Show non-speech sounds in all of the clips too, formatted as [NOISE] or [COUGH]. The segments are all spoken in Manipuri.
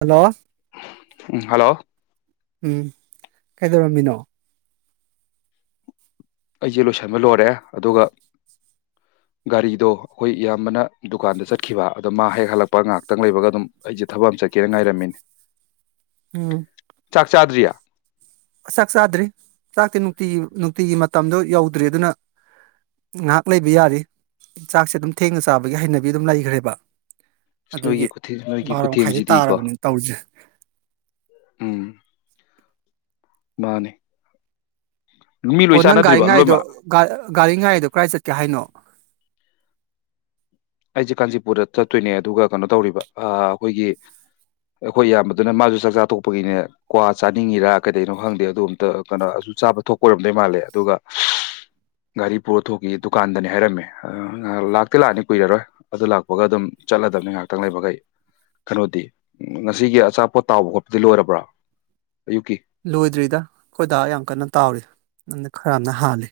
ꯍꯜꯂꯣ ꯎꯝ ꯍꯜꯂꯣ ꯎꯝ ꯀꯩꯗꯧꯔꯝꯃꯤꯅꯣ ꯑꯩꯖꯦ ꯂꯣꯏꯁꯤꯟꯕ ꯂꯣꯏꯔꯦ ꯑꯗꯨꯒ [INAUDIBLE] ꯒꯥꯔꯤꯗꯣ ꯑꯩꯈꯣꯏ ꯏꯌꯥꯝꯕꯅ ꯗꯨꯀꯥꯟꯗ ꯆꯠꯈꯤꯕ ꯑꯗ ꯃꯥ ꯍꯦꯛ ꯍꯜꯂꯛꯄ ꯉꯥꯍꯥꯛꯇꯪ ꯂꯩꯕꯒ ꯑꯗꯨꯝ ꯑꯩꯖꯦ ꯊꯕꯛ ꯑꯝꯖꯨ ꯆꯠꯀꯦ ꯉꯥꯏꯔꯝꯃꯤꯅꯦ ꯎꯝ ꯆꯥꯛ ꯆꯥꯗ꯭ꯔꯤꯌꯦ ꯆꯥꯛ ꯆꯥꯗ꯭ꯔꯤ ꯆꯥꯛꯇꯤ ꯅꯨꯡꯇꯤꯒꯤ ꯅꯨꯡꯇꯤꯒꯤ ꯃꯇꯝꯗꯣ ꯌꯧꯗ꯭ꯔꯤ ꯑꯗꯨꯅ ꯉꯥꯍꯥꯛ ꯂꯩꯕ ꯌꯥꯔꯤ ꯆꯥꯛꯁꯦ ꯑꯗꯨꯝ ꯊꯦꯡꯅ ꯆꯥꯕꯒꯤ ꯍꯩꯅꯕꯤ ꯑꯗꯨꯝ ꯂꯩꯈ꯭ꯔꯦꯕ ꯑꯗꯨꯒꯤ ꯅꯣꯏꯒꯤ ꯈꯨꯊꯦꯡ ꯅꯣꯏꯒꯤ ꯕꯥꯔꯣꯈꯥꯏꯗꯤ ꯈꯨꯊꯦꯡꯁꯤꯗꯤꯀꯣ ꯇꯥꯔꯕꯅꯤ ꯇꯧꯔꯤꯖꯦ ꯎꯝ ꯃꯅꯤ ꯑꯣ ꯅꯪ ꯒꯔꯤꯉꯥꯏꯗꯣ ꯂꯣꯏꯃꯛ ꯒꯔꯤꯉꯥꯏꯗꯣ ꯀꯔꯥꯏ ꯆꯠꯀꯦ ꯍꯥꯏꯅꯣ ꯑꯩꯁꯦ ꯀꯥꯟꯆꯤꯄꯨꯔꯗ ꯆꯠꯇꯣꯏꯅꯦ ꯑꯗꯨꯒ ꯀꯩꯅꯣ ꯇꯧꯔꯤꯕ ꯑꯩꯈꯣꯏꯒꯤ ꯑꯩꯈꯣꯏ ꯏꯌꯥꯝꯕꯗꯨꯅ ꯃꯁꯨ ꯆꯥꯛ ꯆꯥꯇꯣꯛꯄꯒꯤꯅꯦ ꯀ꯭ꯋꯥ ꯆꯥꯅꯤꯡꯉꯤꯔꯥ ꯀꯩꯗꯩꯅꯣ ꯈꯪꯗꯦ ꯑꯗꯨ ꯑꯝꯇ ꯀꯩꯅꯣ ꯨ ꯆꯥꯕ ꯊꯣꯛꯄ ꯑꯣꯏꯔꯝꯗꯣꯏ ꯃꯥꯜꯂꯦ ꯑꯗꯨꯒ ꯒꯥꯔꯤ ꯄꯨꯔꯊꯣꯛꯈꯤ ꯗꯨꯀꯥꯟꯗꯅꯦ ꯍꯥꯏꯔꯝꯃꯦ ꯂꯥꯛꯇꯤ ꯂꯥꯛꯑꯅꯤ ꯀꯨꯏꯔꯔꯣꯏ ꯑꯗꯨ ꯂꯥꯛꯄꯒ ꯑꯗꯨꯝ ꯆꯠꯂꯗꯕꯅꯤ ꯉꯥꯏꯍꯥꯛꯇꯪ ꯂꯩꯕꯒ ꯑꯩ ꯀꯩꯅꯣꯗꯤ ꯎ ꯉꯁꯤꯒꯤ ꯑꯆꯥꯄꯣꯠ ꯇꯥꯎꯕ ꯈꯣꯠꯄꯗꯤ ꯂꯣꯏꯔꯕ꯭ꯔꯣ ꯂꯣꯏꯗ꯭ꯔꯤꯗ ꯑꯩꯈꯣꯏꯗꯥ ꯌꯥꯝ ꯀꯟꯅ ꯇꯥꯎꯔꯤ ꯑꯩꯅ ꯈꯔꯃꯅ ꯍꯥꯜꯂꯤ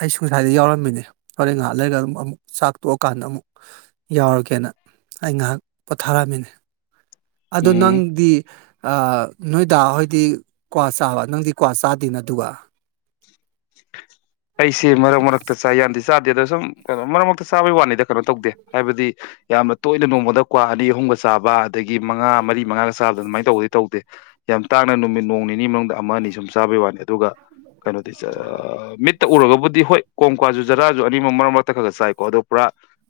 ꯑꯩꯁꯨ ꯉꯁꯥꯏꯗꯩ ꯌꯥꯎꯔꯝꯃꯤꯅꯦ ꯍꯣꯔꯦꯟ ꯉꯏꯍꯥꯛ ꯂꯩꯔꯒ ꯑꯃꯨꯛ ꯑꯃꯨꯛ ꯆꯥꯛ ꯇꯣꯛꯑꯀꯥꯟꯗ ꯑꯃꯨꯛ ꯌꯥꯎꯔ ꯌꯎꯔꯒꯦꯅ ꯑꯩ ꯉꯥꯏꯍꯥꯛ ꯄꯣꯊꯥꯔꯝꯃꯤꯅꯦ ꯑꯗꯣ ꯎꯝ ꯅꯪꯗꯤ ꯑꯥ ꯅꯣꯏ ꯗ ꯍꯣꯏꯗꯤ ꯀ꯭ꯋꯥ ꯆꯥꯕ ꯅꯪꯗꯤ ꯀ꯭ꯋꯥ ꯆꯥꯗꯦꯅ ꯑꯗꯨꯒ ꯑꯩꯁꯦ ꯃꯔꯛ ꯃꯔꯛꯇ ꯆꯥꯏ ꯌꯥꯝꯗꯤ ꯆꯥꯗꯦꯗ ꯁꯨꯝ ꯀꯩꯅ ꯃꯔꯛ ꯃꯔꯛꯇ ꯆꯥꯕꯒꯤ ꯋꯥꯅꯤꯗ ꯀꯩꯅꯣ ꯇꯧꯗꯦ ꯍꯥꯏꯕꯗꯤ ꯌꯥꯝꯅ ꯇꯣꯏꯅ ꯅꯣꯡꯃꯗ ꯀ꯭ꯋꯥ ꯑꯅꯤ ꯑꯍꯨꯝ ꯆꯥꯕ ꯑꯗꯒꯤ ꯃꯉꯥ ꯃꯔꯤ ꯃꯉꯥꯒ ꯆꯥ ꯑꯗꯨꯃꯥꯏꯅ ꯇꯧꯕꯗꯤ ꯇꯧꯗꯦ ꯌꯥꯝ ꯇꯥꯡꯅ ꯅꯨꯃꯤꯠ ꯅꯣꯡ ꯅꯤꯅꯤ ꯃꯅꯨꯡꯗ ꯁꯨꯝ ꯆꯥꯕꯩ ꯋꯅꯤ ꯑꯗꯨꯒ ꯀꯩꯅꯣꯗꯤ ꯃꯤꯠꯇ ꯎꯔꯒꯕꯨꯗꯤ ꯍꯣꯏ ꯀꯣꯝꯀꯥꯁꯨ ꯖꯥꯔꯗꯁꯨ ꯑꯅꯤꯃꯛ ꯃꯔꯛ ꯃꯔꯛꯇ ꯈꯔ ꯈꯔ ꯆꯥꯏꯀꯣ ꯑꯗꯣ ꯄꯨꯔꯥ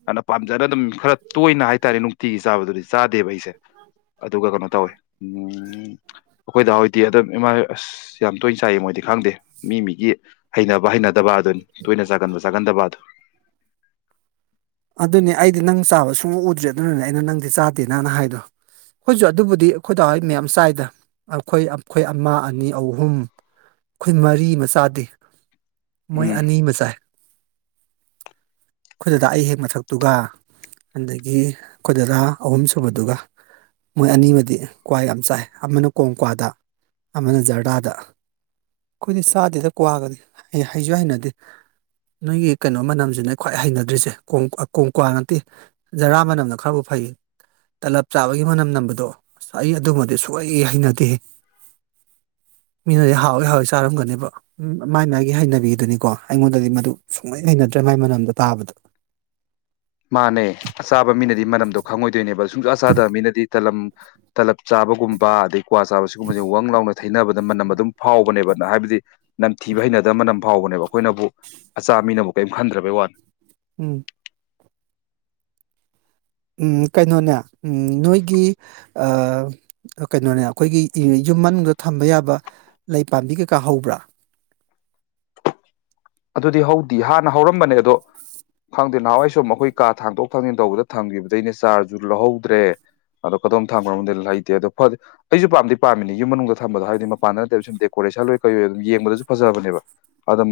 ꯑꯅ ꯄꯥꯝꯖꯅ ꯑꯗꯨꯝ ꯈꯔ ꯇꯣꯏꯅ ꯍꯥꯏ ꯍꯥꯏꯇꯥꯔꯦ ꯅꯨꯡꯇꯤꯒꯤ ꯆꯥꯕꯗꯨꯗꯤ ꯆꯥꯗꯦꯕ ꯑꯩꯁꯦ ꯑꯗꯨꯒ ꯀꯩꯅꯣ ꯇꯧꯋꯦ ꯑꯩꯈꯣꯏꯗ ꯍꯧꯗꯤ ꯑꯗꯨꯝ ꯏꯃꯥ ꯑꯁ ꯌꯥꯝ ꯇꯣꯏꯅ ꯆꯥꯏꯌꯦ ꯃꯣꯏꯗꯤ ꯈꯪꯗꯦ ꯃꯤ ꯃꯤꯒꯤ ꯍꯩꯅꯕ ꯍꯩꯅꯗ ꯗꯕꯥꯗꯨꯅꯤ ꯇꯣꯏꯅ ꯆꯥꯒꯟꯕ ꯆꯥꯒꯟꯗꯕꯗꯨ ꯑꯗꯨꯅꯦ ꯑꯩꯗꯤ ꯅꯪ ꯆꯥꯕ ꯁꯨꯡꯎ ꯎꯗ꯭ꯔꯤ ꯑꯗꯨꯅꯅꯦ ꯑꯩꯅ ꯅꯪꯗꯤ ꯆꯥꯗꯦꯅ ꯍꯥꯏꯗꯣ ꯑꯩꯈꯣꯏꯁꯨ ꯑꯗꯨꯕꯨꯗꯤ ꯑꯩꯈꯣꯏꯗꯍꯣꯏ ꯃꯌꯥꯝ ꯆꯥꯏꯗ ꯑꯩꯈꯣꯏ ꯑꯩꯈꯣꯏ ꯑꯃ ꯑꯅꯤ ꯑꯍꯨꯝ ꯈꯣꯏ ꯃꯔꯤꯃꯆꯥꯥꯗꯦ ꯃꯣꯏ ꯎꯝ ꯑꯅꯤ ꯃ ꯆꯥꯏ ꯑꯩꯈꯣꯏꯗꯗꯥ ꯑꯩ ꯍꯦꯛ ꯃꯊꯛꯇꯨꯒ ꯑꯗꯒꯤ ꯑꯩꯈꯣꯏꯗꯥꯗꯥ ꯑꯍꯨꯝꯁꯨꯨꯕꯗꯨꯒ ꯃꯣꯏ ꯑꯅꯤꯃꯗꯤ ꯀ꯭ꯋꯥ ꯌꯥꯝ ꯆꯥꯏ ꯑꯃꯅ ꯀꯣꯡꯀ꯭ꯋꯥꯗ ꯑꯃꯅ ꯖꯔꯗꯥꯗ ꯑꯩꯈꯣꯏꯗꯤ ꯆꯥꯗꯦꯗ ꯀ꯭ꯋꯥꯒꯗꯤ ꯑꯩ ꯍꯥꯏꯁꯨ ꯍꯩꯅꯗꯦ ꯅꯣꯏꯒꯤ ꯀꯩꯅꯣ ꯃꯅꯝꯁꯤꯅ ꯈ꯭ꯋꯥꯏ ꯍꯩꯅꯗ꯭ꯔꯤꯁꯦ ꯀꯣꯡꯀ꯭ꯥꯋ ꯅꯠꯇꯦ ꯖꯔꯥ ꯃꯅꯝꯅ ꯈꯔꯕꯨ ꯐꯩ ꯇꯂꯞ ꯆꯥꯕꯒꯤ ꯃꯅꯝ ꯅꯝꯕꯗꯣ ꯑꯁ ꯑꯩ ꯑꯗꯨꯃꯗꯤ ꯁꯨꯡꯍꯩ ꯍꯦꯛ ꯍꯩꯅꯗꯦꯍꯦ [INAUDIBLE] ꯃꯤꯅꯗꯤ ꯍꯥꯎꯋꯏ ꯍꯥꯎꯋꯏ ꯆꯥꯔꯝꯒꯅꯦꯕ ꯎ ꯃꯥꯏ ꯃꯥꯥꯏꯒꯤ ꯍꯩꯅꯕꯤꯗꯨꯅꯤꯀꯣ ꯑꯩꯉꯣꯟꯗꯗꯤ ꯃꯗꯨ ꯁꯨꯡꯍꯩ ꯍꯩꯅꯗꯦ ꯃꯥꯏ ꯃꯅꯝꯗꯣ ꯇꯥꯕꯗ ꯃꯥꯅꯦ ꯑꯆꯥꯕ ꯃꯤꯅꯗꯤ ꯃꯅꯝꯗꯣ ꯈꯪꯉꯣꯏꯗꯣꯏꯅꯦꯕ ꯁꯨꯡꯁꯥ ꯆꯥꯗꯕ ꯃꯤꯅꯗꯤ ꯇꯂꯝ ꯇꯂꯞ ꯆꯥꯕꯒꯨꯝꯕ ꯑꯗꯩ ꯀ꯭ꯋꯥ ꯆꯥꯕ ꯁꯤꯒꯨꯝꯕꯁꯦ ꯋꯥꯪ ꯂꯥꯎꯅ ꯊꯩꯅꯕꯗ ꯃꯅꯝ ꯑꯗꯨꯝ ꯐꯥꯎꯕꯅꯦꯕꯅ ꯍꯥꯏꯕꯗꯤ ꯅꯝꯊꯤꯕ ꯍꯩꯅꯗꯕ ꯃꯅꯝ ꯐꯥꯎꯕꯅꯦꯕ ꯑꯩꯈꯣꯏꯅꯕꯨ ꯑꯆꯥ ꯃꯤꯅꯕꯨ ꯀꯔꯤꯝ ꯈꯟꯗ꯭ꯔꯕꯩ ꯋꯥꯅꯤ ꯎꯝ ꯎꯝ ꯀꯩꯅꯣꯅꯦ ꯅꯣꯏꯒꯤ ꯑꯥ ꯀꯩꯅꯣꯅꯦ ꯑꯩꯈꯣꯏꯒꯤ ꯌꯨꯝ ꯃꯅꯨꯡꯗ ꯊꯝꯕ ꯌꯥꯕ ꯂꯩ ꯄꯥꯝꯕꯤ ꯀꯩꯀꯥ ꯍꯧꯕ꯭ꯔꯥ ꯑꯗꯨꯗꯤ ꯍꯧꯗꯤ ꯍꯥꯟꯅ ꯍꯧꯔꯝꯕꯅꯦ ꯑꯗꯣ ꯈꯪꯗꯦ ꯅꯍꯥꯟꯋꯥꯏ ꯁꯨꯝ ꯑꯩꯈꯣꯏ ꯀꯥ ꯊꯥꯡꯗꯣꯛ ꯊꯥꯡꯖꯤꯟ ꯇꯧꯕꯗ ꯊꯝꯈꯤꯕꯗꯩꯅꯦ ꯆꯥꯔꯖꯁꯨ ꯂꯧꯍꯧꯗ꯭ꯔꯦ ꯑꯗꯣ ꯀꯗꯣꯝ ꯊꯝꯈ꯭ꯔꯕꯅꯣ ꯈꯪꯗꯦ ꯂꯩꯇꯦ ꯑꯗꯣ ꯐ ꯑꯩꯁꯨ ꯄꯥꯝꯗꯤ ꯄꯥꯝꯃꯤꯅꯤ ꯌꯨꯝ ꯃꯅꯨꯡꯗ ꯊꯝꯕꯗꯣ ꯍꯥꯏꯕꯗꯤ ꯃꯄꯥꯟꯗꯅꯠꯇꯕ ꯁꯨꯝ ꯗꯦꯀꯣꯔꯦ ꯄꯩꯁꯥ ꯂꯣꯏ ꯀꯩ ꯑꯗꯨꯝ ꯌꯦꯡꯕꯗꯁꯨ ꯐꯖꯕꯅꯦꯕ ꯑꯗꯨꯝ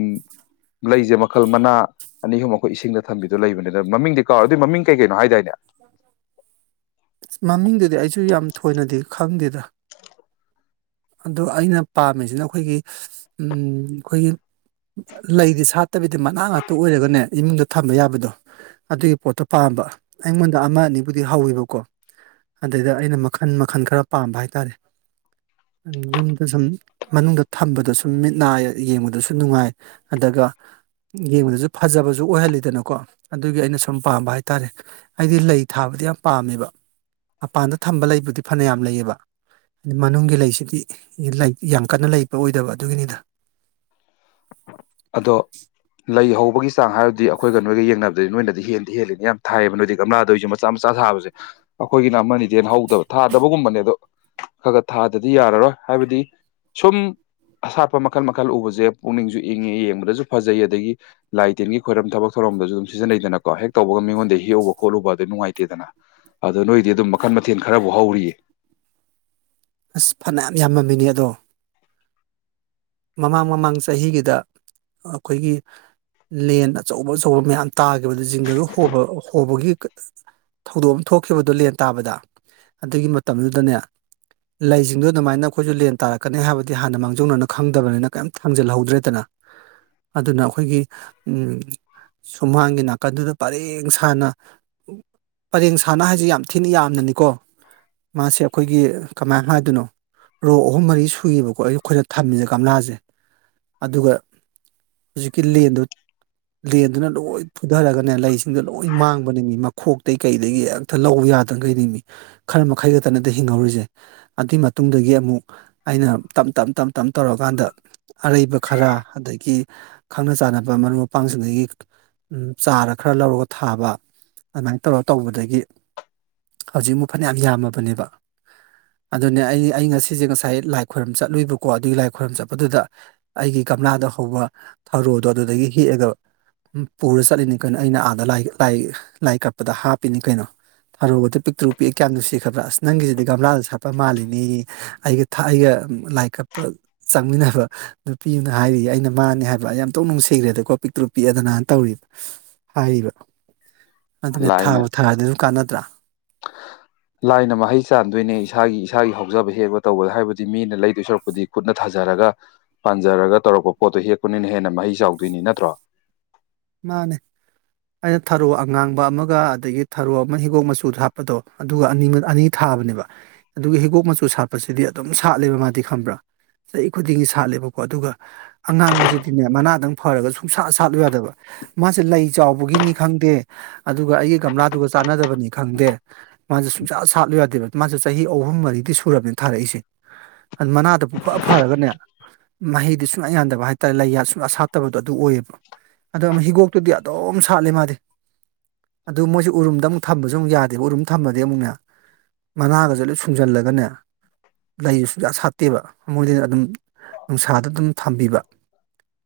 ꯂꯩꯁꯦ ꯃꯈꯜ ꯃꯅꯥ ꯑꯅꯤ ꯑꯍꯨꯝ ꯑꯩꯈꯣꯏ ꯏꯁꯤꯡꯗ ꯊꯝꯕꯤꯗꯣ ꯂꯩꯕꯅꯦ ꯑꯗ ꯃꯃꯤꯡꯗꯤ ꯀꯥꯎꯔ ꯑꯗꯨꯏ ꯃꯃꯤꯡ ꯀꯩ ꯀꯩꯅꯣ ꯍꯥꯏꯗꯥꯏꯅꯦ ꯃꯃꯤꯡꯗꯨꯗꯤ ꯑꯩꯁꯨ ꯌꯥꯝ ꯊꯣꯏꯅꯗꯤ ꯈꯪꯗꯦꯗ ꯑꯗꯨ ꯑꯩꯅ ꯄꯥꯝꯃꯤꯁꯤꯅ ꯑꯩꯈꯣꯏꯒꯤ ꯑꯩꯈꯣꯏꯒꯤ ꯂꯩꯗꯤ ꯁꯥꯠꯇꯕꯤꯗꯤ ꯃꯅꯥꯛ ꯉꯥꯛꯇ ꯑꯣꯏꯔꯒꯅꯦ ꯏꯃꯨꯡꯗ ꯊꯝꯕ ꯌꯥꯕꯗꯣ ꯑꯗꯨꯒꯤ ꯄꯣꯠꯇꯣ ꯄꯥꯝꯃꯦ ꯑꯩꯉꯣꯟꯗ ꯑꯃ ꯑꯅꯤꯕꯨꯗꯤ ꯍꯧꯋꯦꯕꯀꯣ ꯑꯗꯩꯗ ꯑꯩꯅ ꯃꯈꯟ ꯃꯈꯟ ꯈꯔ ꯄꯥꯝꯕ ꯍꯥꯏꯇꯥꯔꯦ ꯌꯨꯝꯗ ꯁꯨꯝ ꯃꯅꯨꯡꯗ ꯊꯝꯕꯗꯏ ꯁꯨꯝ ꯃꯤꯠ ꯅꯥ ꯌꯦꯡꯕꯗꯁꯨ ꯅꯨꯡꯉꯥꯏ ꯑꯗꯨꯒ ꯌꯦꯡꯕꯗꯁꯨ ꯐꯖꯕꯁꯨ ꯑꯣꯏꯍꯜꯂꯤꯗꯅꯀꯣ ꯑꯗꯨꯒꯤ ꯑꯩꯅ ꯁꯨꯝ ꯄꯥꯝꯕ ꯍꯥꯏꯇꯥꯔꯦ ꯑꯩꯗꯤ ꯂꯩ ꯊꯥꯕ ꯗꯌꯥꯝ ꯄꯥꯝꯃꯦꯕ ꯃꯄꯥꯟꯗ ꯊꯝꯕ ꯂꯩꯕꯨꯗꯤ ꯐꯅ ꯌꯥꯝ ꯂꯩꯌꯦꯕ ꯑ ꯃꯅꯨꯡꯒꯤ ꯂꯩ ꯁꯤꯗꯤ ꯏ ꯂꯩ ꯌꯥꯝ ꯀꯟꯅ ꯂꯩꯕ ꯑꯣꯏꯗꯕ ꯑꯗꯨꯒꯤꯅꯤꯗ ꯑꯗꯣ ꯂꯩ ꯍꯧꯕꯒꯤ ꯆꯥꯡ ꯍꯥꯏꯔꯗꯤ ꯑꯩꯈꯣꯏꯒ ꯅꯣꯏꯒ ꯌꯦꯡꯅꯕꯗꯗꯤ ꯅꯣꯏꯅꯗꯤ ꯍꯦꯟꯗꯤ ꯍꯦꯜꯂꯤꯅꯤ ꯌꯥꯝ ꯊꯥꯏꯌꯦꯕ ꯅꯣꯏꯅꯗꯤꯒꯝꯂꯥꯗꯑꯣꯏꯁꯨ ꯃꯆꯥ ꯃꯆꯥ ꯃꯆꯥ ꯁꯥꯕꯁꯦ ꯑꯩꯈꯣꯏꯒꯤꯅ ꯑꯃꯅꯤꯗꯤ ꯍꯦꯟꯅ ꯍꯧꯗꯕ ꯊꯥꯗꯕꯒꯨꯝꯕꯅꯦ ꯑꯗꯣ ꯈ ꯈ ꯊꯥꯗꯗꯤ ꯌꯥꯔꯔꯣꯏ ꯍꯥꯏꯕꯗꯤ ꯁꯨꯝ ꯑꯁꯥꯠꯄ ꯃꯈꯜ ꯃꯈꯜ ꯎꯕꯁꯦ ꯄꯨꯛꯅꯤꯡꯁꯨ ꯏꯪꯉꯦꯏ ꯌꯦꯡꯕꯗꯁꯨ ꯐꯖꯩꯏ ꯑꯗꯒꯤ ꯂꯥꯏ ꯇꯤꯟꯒꯤ ꯈꯣꯏꯔꯝ ꯊꯕꯛ ꯊꯧꯔꯝꯗꯁꯨ ꯑꯗꯨꯝ ꯁꯤꯖꯤꯟꯅꯩꯗꯅꯀꯣ ꯍꯦꯛ ꯇꯧꯕꯒ ꯃꯤꯉꯣꯟꯗꯒꯤ ꯍꯦꯛꯎꯕ ꯈꯣꯠꯂꯨꯕ ꯇꯧꯕ ꯑꯗꯨ ꯅꯨꯡꯉꯥꯏꯇꯦꯗꯅ ꯑꯗꯣ ꯅꯣꯏꯗꯤ ꯑꯗꯨꯝ ꯃꯈꯟ ꯃꯊꯦꯜ ꯈꯔꯕꯨ ꯍꯧꯔꯤꯌꯦ ꯑꯁ ꯐꯅꯌꯥꯝ ꯌꯥꯝꯃꯝꯃꯤꯅꯦ ꯑꯗꯣ ꯃꯃꯥꯡ ꯃꯃꯥꯡ ꯆꯍꯤꯒꯤꯗ ꯑꯩꯈꯣꯏꯒꯤ ꯂꯦꯟ ꯑꯆꯧꯕ ꯑꯆꯧꯕ ꯃꯌꯥꯝ ꯇꯥꯈꯤꯕꯗꯨ ꯖꯤꯡꯒꯒ ꯍꯣꯕ ꯍꯣꯕꯒꯤ ꯀ ꯊꯧꯗꯣꯛ ꯑꯃ ꯊꯣꯛꯈꯤꯕꯗꯣ ꯂꯦꯟ ꯇꯥꯕꯗ ꯑꯗꯨꯒꯤ ꯃꯇꯝꯗꯨꯗꯅꯦ ꯂꯩꯁꯤꯡꯗꯣ ꯑꯗꯨꯃꯥꯏꯅ ꯑꯩꯈꯣꯏꯁꯨ ꯂꯦꯟ ꯇꯥꯔꯛꯀꯅꯤ ꯍꯥꯏꯕꯗꯤ ꯍꯥꯟꯅ ꯃꯥꯡꯖꯧꯅ ꯅ ꯈꯪꯗꯕꯅꯤꯅ ꯀꯦꯝ ꯊꯥꯡꯖꯜꯍꯧꯗ꯭ꯔꯦꯗꯅ ꯑꯗꯨꯅ ꯑꯩꯈꯣꯏꯒꯤ ꯎꯝ ꯁꯨꯨꯝꯍꯥꯡꯒꯤ ꯅꯥꯀꯟꯗꯨꯗ ꯄꯔꯦꯡ ꯁꯥꯥꯡꯅ ꯎ ꯄꯔꯦꯡ ꯁꯥꯟꯅ ꯍꯥꯏꯁꯦ ꯌꯥꯝ ꯊꯤꯅ ꯌꯥꯝꯅꯅꯤꯀꯣ ꯃꯥꯁꯦ ꯑꯩꯈꯣꯏꯒꯤ ꯀꯃꯥꯏ ꯍꯥꯏꯗꯣꯏꯅꯣ ꯔꯣ ꯑꯍꯨꯝ ꯃꯔꯤ ꯁꯨꯏꯌꯦꯕꯀꯣ ꯑꯩ ꯈꯣꯏꯅ ꯊꯝꯃꯤꯁꯦ ꯒꯝꯂꯥꯁꯦ ꯑꯗꯨꯒ ꯍꯧꯖꯤꯛꯀꯤ ꯂꯦꯟꯗꯣ ꯂꯦꯟꯗꯨꯅ ꯂꯣꯏ ꯐꯨꯊꯔꯒꯅꯦ ꯂꯩꯁꯤꯡꯗꯣ ꯂꯣꯏ ꯃꯥꯡꯕꯅꯦ ꯃꯤ ꯃꯈꯣꯛꯇꯩꯒꯤ ꯀꯩꯗꯒꯤ ꯑꯝꯇ ꯂꯧꯌ ꯌꯥꯗꯒꯩꯅꯦꯃꯤ ꯈꯟ ꯃꯈꯩ ꯅꯠꯇꯅꯗ ꯍꯤꯡꯍꯧꯔꯤꯁꯦ ꯑꯗꯨꯏ ꯃꯇꯨꯡꯗꯒꯤ ꯑꯃꯨꯛ ꯑꯩꯅ ꯇꯝ ꯇꯝ ꯇꯝ ꯇꯞ ꯇꯧꯔꯀꯥꯟꯗ ꯑꯔꯩꯕ ꯈꯔ ꯑꯗꯒꯤ ꯈꯪꯅ ꯆꯥꯟꯅꯕ ꯃꯔꯨꯞ ꯃꯄꯥꯡꯁꯤꯡꯗꯒꯤ ꯎꯝ ꯆꯥꯔ ꯈꯔ ꯂꯧꯔꯒ ꯊꯥꯕ ꯑꯗꯨꯃꯥꯏꯅ ꯇꯧꯔ ꯇꯧꯕꯗꯒꯤ ꯍꯧꯖꯤꯛ ꯃꯨꯛ ꯐꯅ ꯌꯥꯝ ꯌꯥꯝꯃꯕꯅꯦꯕ ꯑꯗꯨꯅꯦ ꯑꯩ ꯑꯩ ꯉꯁꯤꯁꯦ ꯉꯁꯥꯏ ꯂꯥꯏ ꯈꯣꯏꯔꯝ ꯆꯠꯂꯨꯏꯕ ꯀꯣ ꯑꯗꯨꯒꯤ ꯂꯥꯏ ꯈꯣꯏꯔꯨꯝ ꯆꯠꯄꯗꯨꯗ ꯑꯩꯒꯤ ꯒꯥꯝꯂꯥꯗ ꯍꯧꯕ ꯊꯥꯔꯣꯗꯣ ꯑꯗꯨꯗꯒꯤ ꯍꯦꯛꯑꯒ ꯄꯨꯔ ꯆꯠꯂꯤꯅꯤ ꯀꯩꯅꯣ ꯑꯩꯅ ꯑꯥꯗ ꯂꯥꯏ ꯂꯥꯏꯀꯠꯄꯗ ꯍꯥꯞꯄꯤꯅꯤ ꯀꯩꯅꯣ ꯑꯔꯨꯕꯗ ꯄꯤꯛꯇ꯭ꯔꯨ ꯄꯤꯛꯏ ꯀ꯭ꯌꯥꯝ ꯅꯨꯡꯁꯤꯈ꯭ꯔꯕ꯭ꯔ ꯑꯁ ꯅꯪꯒꯤꯁꯤꯗꯤ ꯒꯝꯂꯥꯗ ꯁꯥꯠꯄ ꯃꯥꯜꯂꯤꯅꯦꯋꯦ ꯑꯩꯒꯤ ꯊꯥꯏꯒ ꯂꯥꯏꯀꯞ ꯆꯪꯃꯤꯟꯅꯕ ꯅꯨꯄꯤ ꯑꯃꯥꯅ ꯍꯥꯏꯔꯤꯌꯦ ꯑꯩꯅ ꯃꯥꯅꯦ ꯍꯥꯏꯕ ꯑꯌꯥ ꯑꯣꯟꯊꯣꯛ ꯅꯨꯡꯁꯤꯈ꯭ꯔꯦꯗꯀꯣ ꯄꯤꯛꯇ꯭ꯔꯨ ꯄꯤꯛꯑꯗꯅ ꯇꯧ ꯎꯏ ꯍꯥꯏꯔꯤꯕ ꯑꯗꯨꯅ ꯊꯥꯕꯨ ꯂꯥꯏꯅ ꯊꯥꯔꯗꯤ ꯑꯗꯨꯝ ꯀꯥꯟꯅꯗ꯭ꯔ ꯂꯥꯏꯅ ꯃꯍꯩ ꯆꯥꯟꯗꯣꯏꯅꯦ ꯏꯁꯥꯒꯤ ꯏꯁꯥꯒꯤ ꯍꯧ ꯍꯧꯖꯕ ꯍꯦꯕ ꯇꯧꯕꯗ ꯍꯥꯏꯕꯗꯤ ꯃꯤꯅ ꯂꯩꯗꯣꯏ ꯁꯨꯔꯛꯄꯨꯗꯤ ꯈꯨꯠꯅ ꯊꯥꯖꯔꯒ ꯄꯥꯟꯖꯔꯒ ꯇꯧꯔꯛꯄ ꯄꯣꯠꯇꯣ ꯍꯦꯛꯄ ꯅꯪꯅ ꯍꯦꯟꯅ ꯃꯍꯩ ꯆꯥꯎꯗꯣꯏꯅꯤ ꯅꯠꯇ꯭ꯔꯣ ꯃꯥꯅꯦ ꯑꯩꯅ ꯊꯔꯣ ꯑꯉꯥꯡꯕ ꯑꯃꯒ ꯑꯗꯒꯤ ꯊꯔꯣ ꯑꯃ ꯍꯤꯒꯣꯛ ꯃꯆꯨꯗ ꯍꯥꯞꯄꯗꯣ ꯑꯗꯨꯒ ꯑꯅꯤꯃ ꯑꯅꯤ ꯊꯥ ꯊꯥꯕꯅꯦꯕ ꯑꯗꯨꯒ ꯍꯤꯒꯣꯛ ꯃꯆꯨ ꯁꯥꯠꯄꯁꯤꯗꯤ ꯑꯗꯨꯝ ꯁꯥꯠꯂꯦꯕ ꯃꯥꯗꯤ ꯈꯪꯕ꯭ꯔꯥ ꯆꯍꯤ ꯈꯨꯗꯤꯡꯒꯤ ꯁꯥꯠꯂꯦꯕꯀꯣ ꯑꯗꯨꯒ ꯑꯉꯥꯡꯕꯁꯤꯗꯤꯅꯦ ꯃꯅꯥꯗꯪ ꯐꯔꯒ ꯁꯨꯡꯁꯥꯠ ꯁꯥꯠꯂꯨ ꯌꯥꯗꯕ ꯃꯥꯁꯦ ꯂꯩ ꯆꯥꯎꯕꯒꯤꯅꯤ ꯈꯪꯗꯦ ꯑꯗꯨꯒ ꯑꯩꯒꯤ ꯒꯝꯂꯥꯗꯨꯒ ꯆꯥꯟꯅꯗꯕꯅꯤ ꯈꯪꯗꯦ ꯃꯥꯁꯨꯦ ꯁꯨꯡꯁꯥ ꯁꯥꯠꯂꯨ ꯌꯥꯗꯦꯕ ꯃꯥꯁꯨꯦ ꯆꯍꯤ ꯑꯍꯨꯝ ꯃꯔꯤꯗꯤ ꯁꯨꯔꯕꯅꯦ ꯊꯥꯔꯛꯏꯁꯦ ꯑꯗꯨ ꯃꯅꯥꯗꯨ ꯄꯨꯡꯐ ꯐꯔꯒꯅꯦ ꯃꯍꯩꯗꯤ ꯁꯨꯡꯌꯥꯟꯗꯕ ꯍꯥꯏꯇꯥꯔꯦ ꯂꯩ ꯁꯨꯡꯁꯥ ꯁꯥꯠꯇꯕꯗꯣ ꯑꯗꯨ ꯑꯣꯏꯌꯦꯕ ꯑꯗꯣ ꯑꯃ ꯍꯤꯒꯣꯛꯇꯨꯗꯤ ꯑꯗꯨꯝ ꯁꯥꯠꯂꯦ ꯃꯥꯗꯤ ꯑꯗꯨ ꯃꯣꯏꯁꯨ ꯎꯔꯨꯝꯗ ꯑꯃꯨꯛ ꯊꯝꯕꯁꯨ ꯑꯃꯨꯛ ꯌꯥꯗꯦꯕ ꯎꯔꯨꯝ ꯊꯝꯃꯗꯤ ꯑꯃꯨꯛꯅꯦ ꯃꯅꯥꯒꯁꯨ ꯂꯣꯏ ꯁꯨꯞ ꯖꯜꯂꯒꯅꯦ ꯂꯩ ꯁꯨꯡꯖꯥꯠ ꯁꯥꯠꯇꯦꯕ ꯃꯣꯏꯗꯤꯅꯦ ꯑꯗꯨꯝ ꯅꯨꯡꯁꯥꯗ ꯗꯨꯝ ꯊꯝꯕꯤꯕ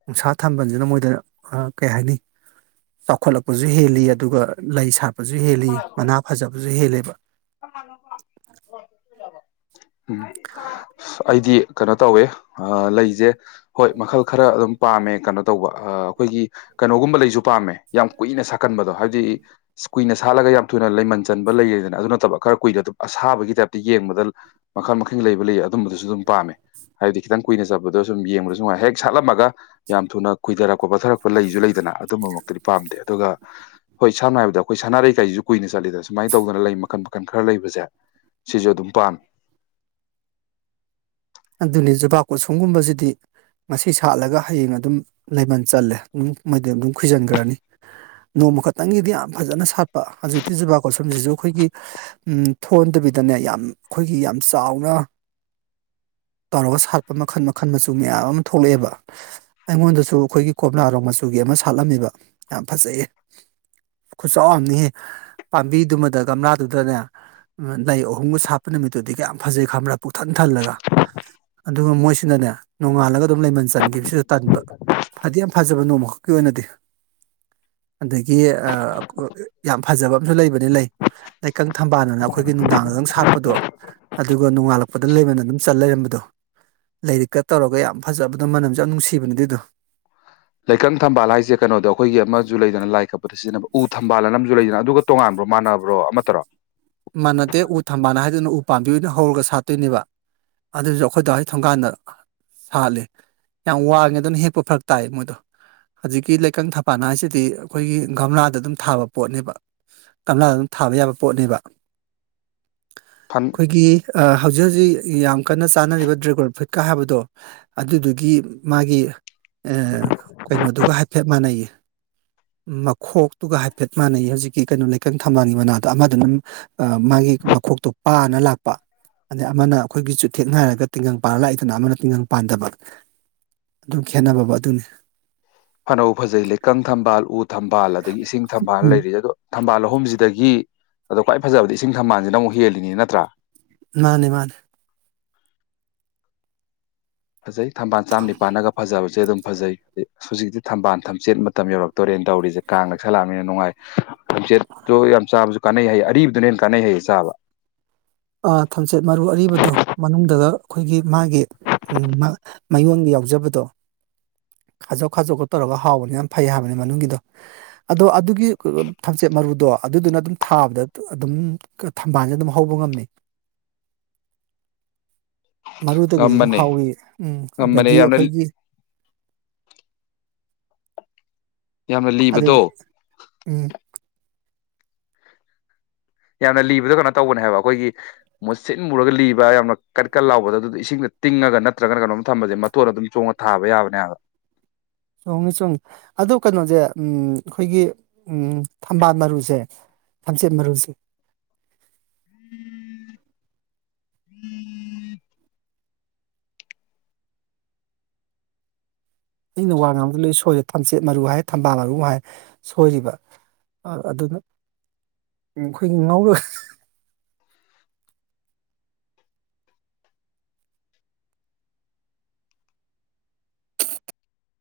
ꯅꯨꯡꯁꯥ ꯊꯝꯕꯁꯤꯅ ꯃꯣꯏꯗ ꯑ ꯀꯩ ꯍꯥꯏꯅꯤ ꯆꯥꯎꯈꯠꯂꯛꯄꯁꯨ ꯍꯦꯜꯂꯤ ꯑꯗꯨꯒ ꯂꯩ ꯁꯥꯠꯄꯁꯨ ꯍꯦꯜꯂꯤ ꯃꯅꯥ ꯐꯖꯕꯁꯨ ꯍꯦꯜꯂꯦꯕ ꯎꯝ ꯑꯩꯗꯤ ꯀꯩꯅꯣ ꯇꯧꯋꯦ ꯑ ꯂꯩꯖꯦ ꯍꯣꯏ ꯃꯈꯜ ꯈꯔ ꯑꯗꯨꯝ ꯄꯥꯝꯃꯦ ꯀꯅꯣ ꯇꯧꯕ ꯑ ꯑꯩꯈꯣꯏꯒꯤ ꯀꯅꯣꯒꯨꯝꯕ ꯂꯩꯁꯨ ꯄꯥꯝꯃꯦ ꯌꯥꯝ ꯀꯨꯏꯅ ꯁꯥꯠꯀꯟꯕꯗꯣ ꯍꯥꯏꯕꯗꯤ ꯀꯨꯏꯅ ꯁꯥꯠꯂꯒ ꯌꯥꯝ ꯊꯨꯅ ꯂꯩ ꯃꯟ ꯆꯟꯕ ꯂꯩꯌꯦꯗꯅ ꯑꯗꯨꯅ ꯇꯕ ꯈꯔ ꯀꯨꯏꯅ ꯑꯗꯨꯝ ꯑꯁꯥꯕꯒꯤ ꯇꯥꯏꯞꯇ ꯌꯦꯡꯕꯗ ꯃꯈꯜ ꯃꯈꯜ ꯂꯩꯕ ꯂꯩ ꯑꯗꯨꯝꯕꯗꯨꯁꯨ ꯑꯗꯨꯝ ꯄꯥꯝꯃꯦ ꯍꯥꯏꯕꯗꯤ ꯈꯤꯇꯪ ꯀꯨꯏꯅ ꯆꯠꯄꯗꯣ ꯁꯨꯝ ꯌꯦꯡꯕꯗꯁꯨ ꯅꯨꯡꯥꯏ ꯍꯦꯛ ꯁꯥꯠꯂꯝꯃꯒ ꯌꯥꯝ ꯊꯨꯅ ꯈꯨꯏꯗꯔꯛꯄ ꯄꯠꯊꯔꯛꯄ ꯂꯩꯁꯨ ꯂꯩꯗꯅ ꯅ ꯑꯗꯨꯝꯕꯃꯛꯇꯗꯤ ꯄꯥꯝꯗꯦ ꯑꯗꯨꯒ ꯍꯣꯏ ꯁꯝꯅ ꯍꯥꯏꯕꯗ ꯑꯩꯈꯣꯏ ꯁꯥꯟꯅꯔꯩ ꯀꯥꯏꯁꯤꯁꯨ ꯀꯨꯏꯅ ꯁꯥꯠꯂꯤꯗꯅ ꯁꯨꯃꯥꯏꯅ ꯇꯧꯗꯅ ꯂꯩ ꯃꯈꯜ ꯃ ꯀꯟ ꯈꯔ ꯂꯩꯕꯁꯦ ꯁꯤꯁꯨ ꯑꯗꯨꯝ ꯄꯥꯝ ꯑꯗꯨꯅꯤ ꯖꯨꯕꯥꯀꯨꯁꯨꯝꯒꯨꯝꯕꯁꯤꯗꯤ ꯉꯁꯤ ꯁꯥꯠꯂꯒ ꯍꯌꯦꯡ ꯑꯗꯨꯝ ꯂꯩꯃꯟ ꯆꯜꯂꯦ ꯎꯝ ꯑꯗꯨꯝ ꯃꯣꯏꯗꯤ ꯑꯗꯨꯝ ꯈꯨꯏꯖꯟꯒ꯭ꯔꯅꯤ ꯅꯣꯡꯃ ꯈꯛꯇꯪꯒꯤꯗꯤ ꯌꯥꯝ ꯐꯖꯅ ꯁꯥꯠꯄ ꯍꯧꯖꯤꯛꯇꯤ ꯖꯨꯕꯀꯨꯁꯨꯝꯁꯤꯁꯨ ꯑꯩꯈꯣꯏꯒꯤ ꯎꯝ ꯊꯣꯟꯗ ꯕꯤꯗꯅꯦ ꯌꯥꯝ ꯈꯣꯏꯒꯤ ꯌꯥꯝ ꯆꯥꯎꯅ ꯇꯧꯔꯒ ꯁꯥꯠꯄ ꯃꯈꯜ ꯃꯈꯜ ꯃꯆꯨ ꯃꯌꯥꯝ ꯑꯃ ꯊꯣꯛꯂꯛꯑꯦꯕ ꯑꯩꯉꯣꯟꯗꯁꯨ ꯑꯈꯣꯏꯒꯤ ꯀꯣꯝꯂꯥꯔꯣꯡ ꯃꯆꯨꯒꯤ ꯑꯃ ꯁꯥꯠꯂꯝꯃꯤꯕ ꯌꯥꯝ ꯐꯖꯩꯌꯦ ꯈꯨꯆꯥꯎ ꯑꯃꯅꯤꯍꯦ ꯄꯥꯝꯕꯤꯗꯨꯃꯗ ꯒꯝꯂꯥꯗꯨꯗꯅꯦ ꯑꯥ ꯂꯩ ꯑꯍꯨꯝꯒ ꯁꯥꯠꯄ ꯅꯨꯃꯤꯠꯇꯨꯗꯤ ꯀꯌꯥꯝ ꯐꯖꯩ ꯈꯡꯕ꯭ꯔꯥ ꯄꯨꯊꯟ ꯊꯜꯂꯒ ꯑꯗꯨꯒ ꯃꯣꯏꯁꯤꯅꯅꯦ ꯅꯣꯡꯉꯥꯜꯂꯒ ꯑꯗꯨꯝ ꯂꯩꯃꯟ ꯆꯟꯒꯤꯕꯁꯤꯗ ꯇꯟꯕ ꯐꯗꯤ ꯌꯥꯝ ꯐꯖꯕ ꯅꯣꯡꯃꯈꯛꯀꯤ ꯑꯣꯏꯅꯗꯤ ꯑꯗꯒꯤ ꯑꯥ ꯑꯥ ꯌꯥꯝ ꯐꯖꯕ ꯑꯝꯁꯨ ꯂꯩꯕꯅꯤ ꯂꯩ ꯂꯩꯀꯪ ꯊꯝꯕꯥꯜ ꯑꯅ ꯑꯩꯈꯣꯏꯒꯤ ꯅꯨꯡꯗꯥꯡ ꯗꯡ ꯁꯥꯠꯄꯗꯣ ꯑꯗꯨꯒ ꯅꯣꯉꯥꯜꯂꯛꯄꯗ ꯂꯩꯃꯜ ꯑꯗꯨꯝ ꯆꯜ ꯂꯩꯔꯝꯕꯗꯣ ꯂꯩꯔꯤꯛꯀ ꯇꯧꯔꯒ ꯌꯥꯝ ꯐꯖꯕꯗꯣ ꯃꯅꯝꯁꯨ ꯌꯥꯝ ꯅꯨꯡꯁꯤꯕꯅꯦ ꯑꯗꯨꯗꯣ ꯂꯩꯀꯪ ꯊꯝꯕꯥꯜ ꯍꯥꯏꯁꯦ ꯀꯩꯅꯣꯗꯣ ꯑꯩꯈꯣꯏꯒꯤ ꯑꯃꯁꯨ ꯂꯩꯗꯅ ꯂꯥꯏ ꯀꯠꯄꯗ ꯁꯤꯖꯤꯟꯅꯕ ꯎ ꯊꯝꯕꯥꯜ ꯑꯅ ꯑꯝꯁꯨ ꯂꯩꯗꯅ ꯑꯗꯨꯒ ꯇꯣꯉꯥꯟꯕ꯭ꯔꯣ ꯃꯥꯟꯅꯕ꯭ꯔꯣ ꯑꯃꯠꯇꯔꯣ ꯃꯥꯟꯅꯗꯦ ꯎ ꯊꯝꯕꯥꯜ ꯍꯥꯏꯗꯨꯅ ꯎ ꯄꯥꯝꯕꯤ ꯑꯣꯏꯅ ꯍꯧꯔꯒ ꯁꯥꯠꯇꯨꯏꯅꯦꯕ ꯑꯗꯨꯁꯨ ꯑꯩꯈꯣꯏ ꯗꯥ ꯍꯣꯏ ꯊꯣꯡꯒꯥꯟꯗ ꯁꯥꯠꯂꯦ ꯌꯥꯝ ꯋꯥꯡꯉꯦ ꯑꯗꯨꯅ ꯍꯦꯛꯄ ꯐꯔꯛ ꯇꯥꯏ ꯃꯣꯏꯗꯣ ꯍꯧꯖꯤꯛꯀꯤ ꯂꯩꯀꯪ ꯊꯝꯕꯥꯟ ꯍꯥꯏꯁꯤꯗꯤ ꯑꯩꯈꯣꯏꯒꯤ ꯒꯝꯂꯥꯗ ꯑꯗꯨꯝ ꯊꯥꯕ ꯄꯣꯠꯅꯦꯕ ꯒꯝꯂꯥꯗ ꯑꯗꯨꯝ ꯊꯥꯕ ꯌꯥꯕ ꯄꯣꯠꯅꯦꯕ ꯐꯟ ꯑꯩꯈꯣꯏꯒꯤ ꯑꯥ ꯍꯧꯖꯤꯛ ꯍꯧꯖꯤꯛ ꯌꯥꯝ ꯀꯟꯅ ꯆꯥꯅꯔꯤꯕ ꯗ꯭ꯔꯦꯒꯣꯟ ꯐ꯭ꯔꯨꯏꯠꯀ ꯍꯥꯏꯕꯗꯣ ꯑꯗꯨꯗꯨꯒꯤ ꯃꯥꯒꯤ ꯑꯦ ꯀꯩꯅꯣꯗꯨꯒ ꯍꯥꯏꯐꯦꯠ ꯃꯥꯟꯅꯩꯌꯦ ꯃꯈꯣꯛꯇꯨꯒ ꯍꯥꯏꯐꯦꯠ ꯃꯥꯟꯅꯩꯌꯦ ꯍꯧꯖꯤꯛꯀꯤ ꯀꯩꯅꯣ ꯂꯩꯀꯪ ꯊꯝꯕꯥꯜꯒꯤ ꯃꯅꯥꯗꯣ ꯑꯃꯗꯨꯅ ꯃꯨ ꯑꯥ ꯃꯥꯒꯤ ꯃꯈꯣꯛꯇꯣ ꯄꯥꯅ ꯂꯥꯛꯄ ꯑꯗꯩ ꯑꯃꯅ ꯑꯩꯈꯣꯏꯒꯤ ꯆꯨꯊꯦꯛ ꯉꯅꯥꯔꯒ ꯇꯤꯡꯒꯪ ꯄꯥꯟꯂ ꯂꯥꯛꯏꯗꯅ ꯑꯃꯅ ꯇꯤꯡꯒꯪ ꯄꯥꯟꯗꯕ ꯑꯗꯨꯝ ꯈꯦꯅꯕꯕꯨ ꯑꯗꯨꯅꯤ ꯐ ꯅꯕꯨ ꯐꯖꯩ ꯂꯩꯀꯪ ꯊꯝꯕꯥꯜ ꯎ ꯊꯝꯕꯥꯜ ꯑꯗꯒꯤ ꯏꯁꯤꯡ ꯊꯝꯕꯥꯜ ꯎꯝ ꯂꯩꯔꯤꯑꯦ ꯑꯗꯣ ꯊꯝꯕꯥꯜ ꯑꯍꯨꯝꯁꯤꯗꯒꯤ ꯑꯗꯣ ꯈ꯭ꯋꯥꯏ ꯐꯖꯕꯗꯤ ꯏꯁꯤꯡ ꯊꯝꯕꯥꯜꯁꯤꯅ ꯑꯃꯨꯛ ꯍꯦꯜꯂꯤꯅꯤ ꯅꯠꯇ꯭ꯔꯥ ꯃꯥꯅꯦ ꯃꯥꯅꯦ ꯐꯖꯩ ꯊꯝꯕꯥꯜ ꯆꯥꯝ ꯅꯤꯄꯥꯜꯅꯒ ꯐꯖꯕꯁꯦ ꯑꯗꯨꯝ ꯐꯖꯩ ꯍꯧꯖꯤꯛꯇꯤ ꯊꯝꯕꯥꯟ ꯊꯝꯆꯦꯠ ꯃꯇꯝ ꯌꯧꯔꯛꯇꯣꯔꯦꯅ ꯇꯧꯔꯤꯁꯦ ꯀꯥꯡ ꯅꯛꯁꯜꯂꯛꯑꯕꯅꯤꯅ ꯅꯨꯡꯉꯥꯏ ꯊꯝꯆꯦꯠꯇꯣ ꯌꯥꯝ ꯆꯥꯕꯁꯨ ꯀꯥꯟꯅꯩ ꯍꯥꯏꯌꯦ ꯑꯔꯤꯕꯗꯨꯅ ꯍꯦꯟꯅ ꯀꯥꯟꯅꯩ ꯍꯥꯏꯌꯦ ꯆꯥꯕ ꯑꯥ ꯊꯝꯆꯦꯠ ꯃꯔꯨ ꯑꯔꯤꯕꯗꯣ ꯃꯅꯨꯡꯗꯒ ꯑꯩꯈꯣꯏꯒꯤ ꯃꯥꯒꯤ ꯎꯝ-ꯃ ꯃꯌꯣꯟꯒ ꯌꯥꯎ ꯌꯥꯎꯖꯕꯗꯣ ꯈꯥꯖꯣꯛ ꯈꯥꯖꯣꯛꯀ ꯇꯧꯔꯒ ꯍꯥꯎꯕꯅꯦ ꯌꯥꯝ ꯐꯩ ꯍꯥꯏꯕꯅꯦ ꯃꯅꯨꯡꯒꯤꯗꯣ ꯑꯗꯣ ꯑꯗꯨꯒꯤ ꯀ-ꯑ ꯊꯝꯆꯦꯠ ꯃꯔꯨꯗꯣ ꯑꯗꯨꯗꯨꯅ ꯑꯗꯨꯝ ꯊꯥꯕꯗ ꯑꯗꯨꯝ ꯊꯝꯕꯥꯜꯁꯦ ꯑꯗꯨꯝ ꯍꯧꯕ ꯉꯝꯃꯤ ꯃꯔꯨꯗꯒꯤꯁꯨ ꯑꯗꯨꯝ ꯉꯝꯕꯅꯦ ꯍꯧꯋꯤ ꯎꯝ ꯉꯝꯕꯅꯦ ꯑꯗꯒꯤ ꯌꯥꯝꯅ ꯑꯩꯈꯣꯏꯒꯤ ꯌꯥꯝꯅ ꯑꯗꯨꯗꯤ ꯂꯤꯕꯗꯣ ꯎꯝ ꯌꯥꯝꯅ ꯂꯤꯕꯗꯣ ꯀꯩꯅꯣ ꯇꯧꯕꯅꯦ ꯍꯥꯏꯕ ꯑꯩꯈꯣꯏꯒꯤ ꯃꯨꯁꯤꯟ ꯃꯨꯔꯒ ꯂꯤꯕ ꯌꯥꯝꯅ ꯀꯟ ꯀꯟ ꯂꯥꯎꯕꯗꯣ ꯑꯗꯨꯗꯣ ꯏꯁꯤꯡꯗ ꯇꯤꯡꯉꯒ ꯅꯠꯇ꯭ꯔꯒꯅ ꯀꯩꯅꯣꯝ ꯊꯝꯕꯁꯦ ꯃꯇꯣꯟ ꯑꯗꯨꯝ ꯆꯣꯡꯉꯒ ꯊꯥꯕ ꯌꯥꯕꯅꯦ ꯍꯥꯏꯕ [INAUDIBLE] ꯆꯣꯡꯉꯤ ꯆꯣꯡꯉꯤ ꯑꯗꯨ ꯀꯩꯅꯣꯁꯦ ꯎꯝ ꯑꯩꯈꯣꯏꯒꯤ ꯎꯝ ꯊꯝꯕꯥꯜ ꯃꯔꯨꯁꯦ ꯂꯝꯆꯦꯠ ꯃꯔꯨꯁꯨ [INAUDIBLE] ꯑꯩꯅ ꯋꯥ ꯉꯥꯡꯕꯗ ꯂꯣꯏ ꯁꯣꯏꯔꯦ ꯊꯝꯆꯦꯠ ꯃꯔꯨ ꯍꯥꯏ ꯊꯝꯕꯥꯜ ꯃꯔꯨ ꯑꯃꯨꯛ ꯍꯥꯏ ꯁꯣꯏꯔꯤꯕ ꯑꯗꯨꯅ ꯑꯩꯈꯣꯏꯒꯤ ꯉꯧꯔꯒ ꯍꯥ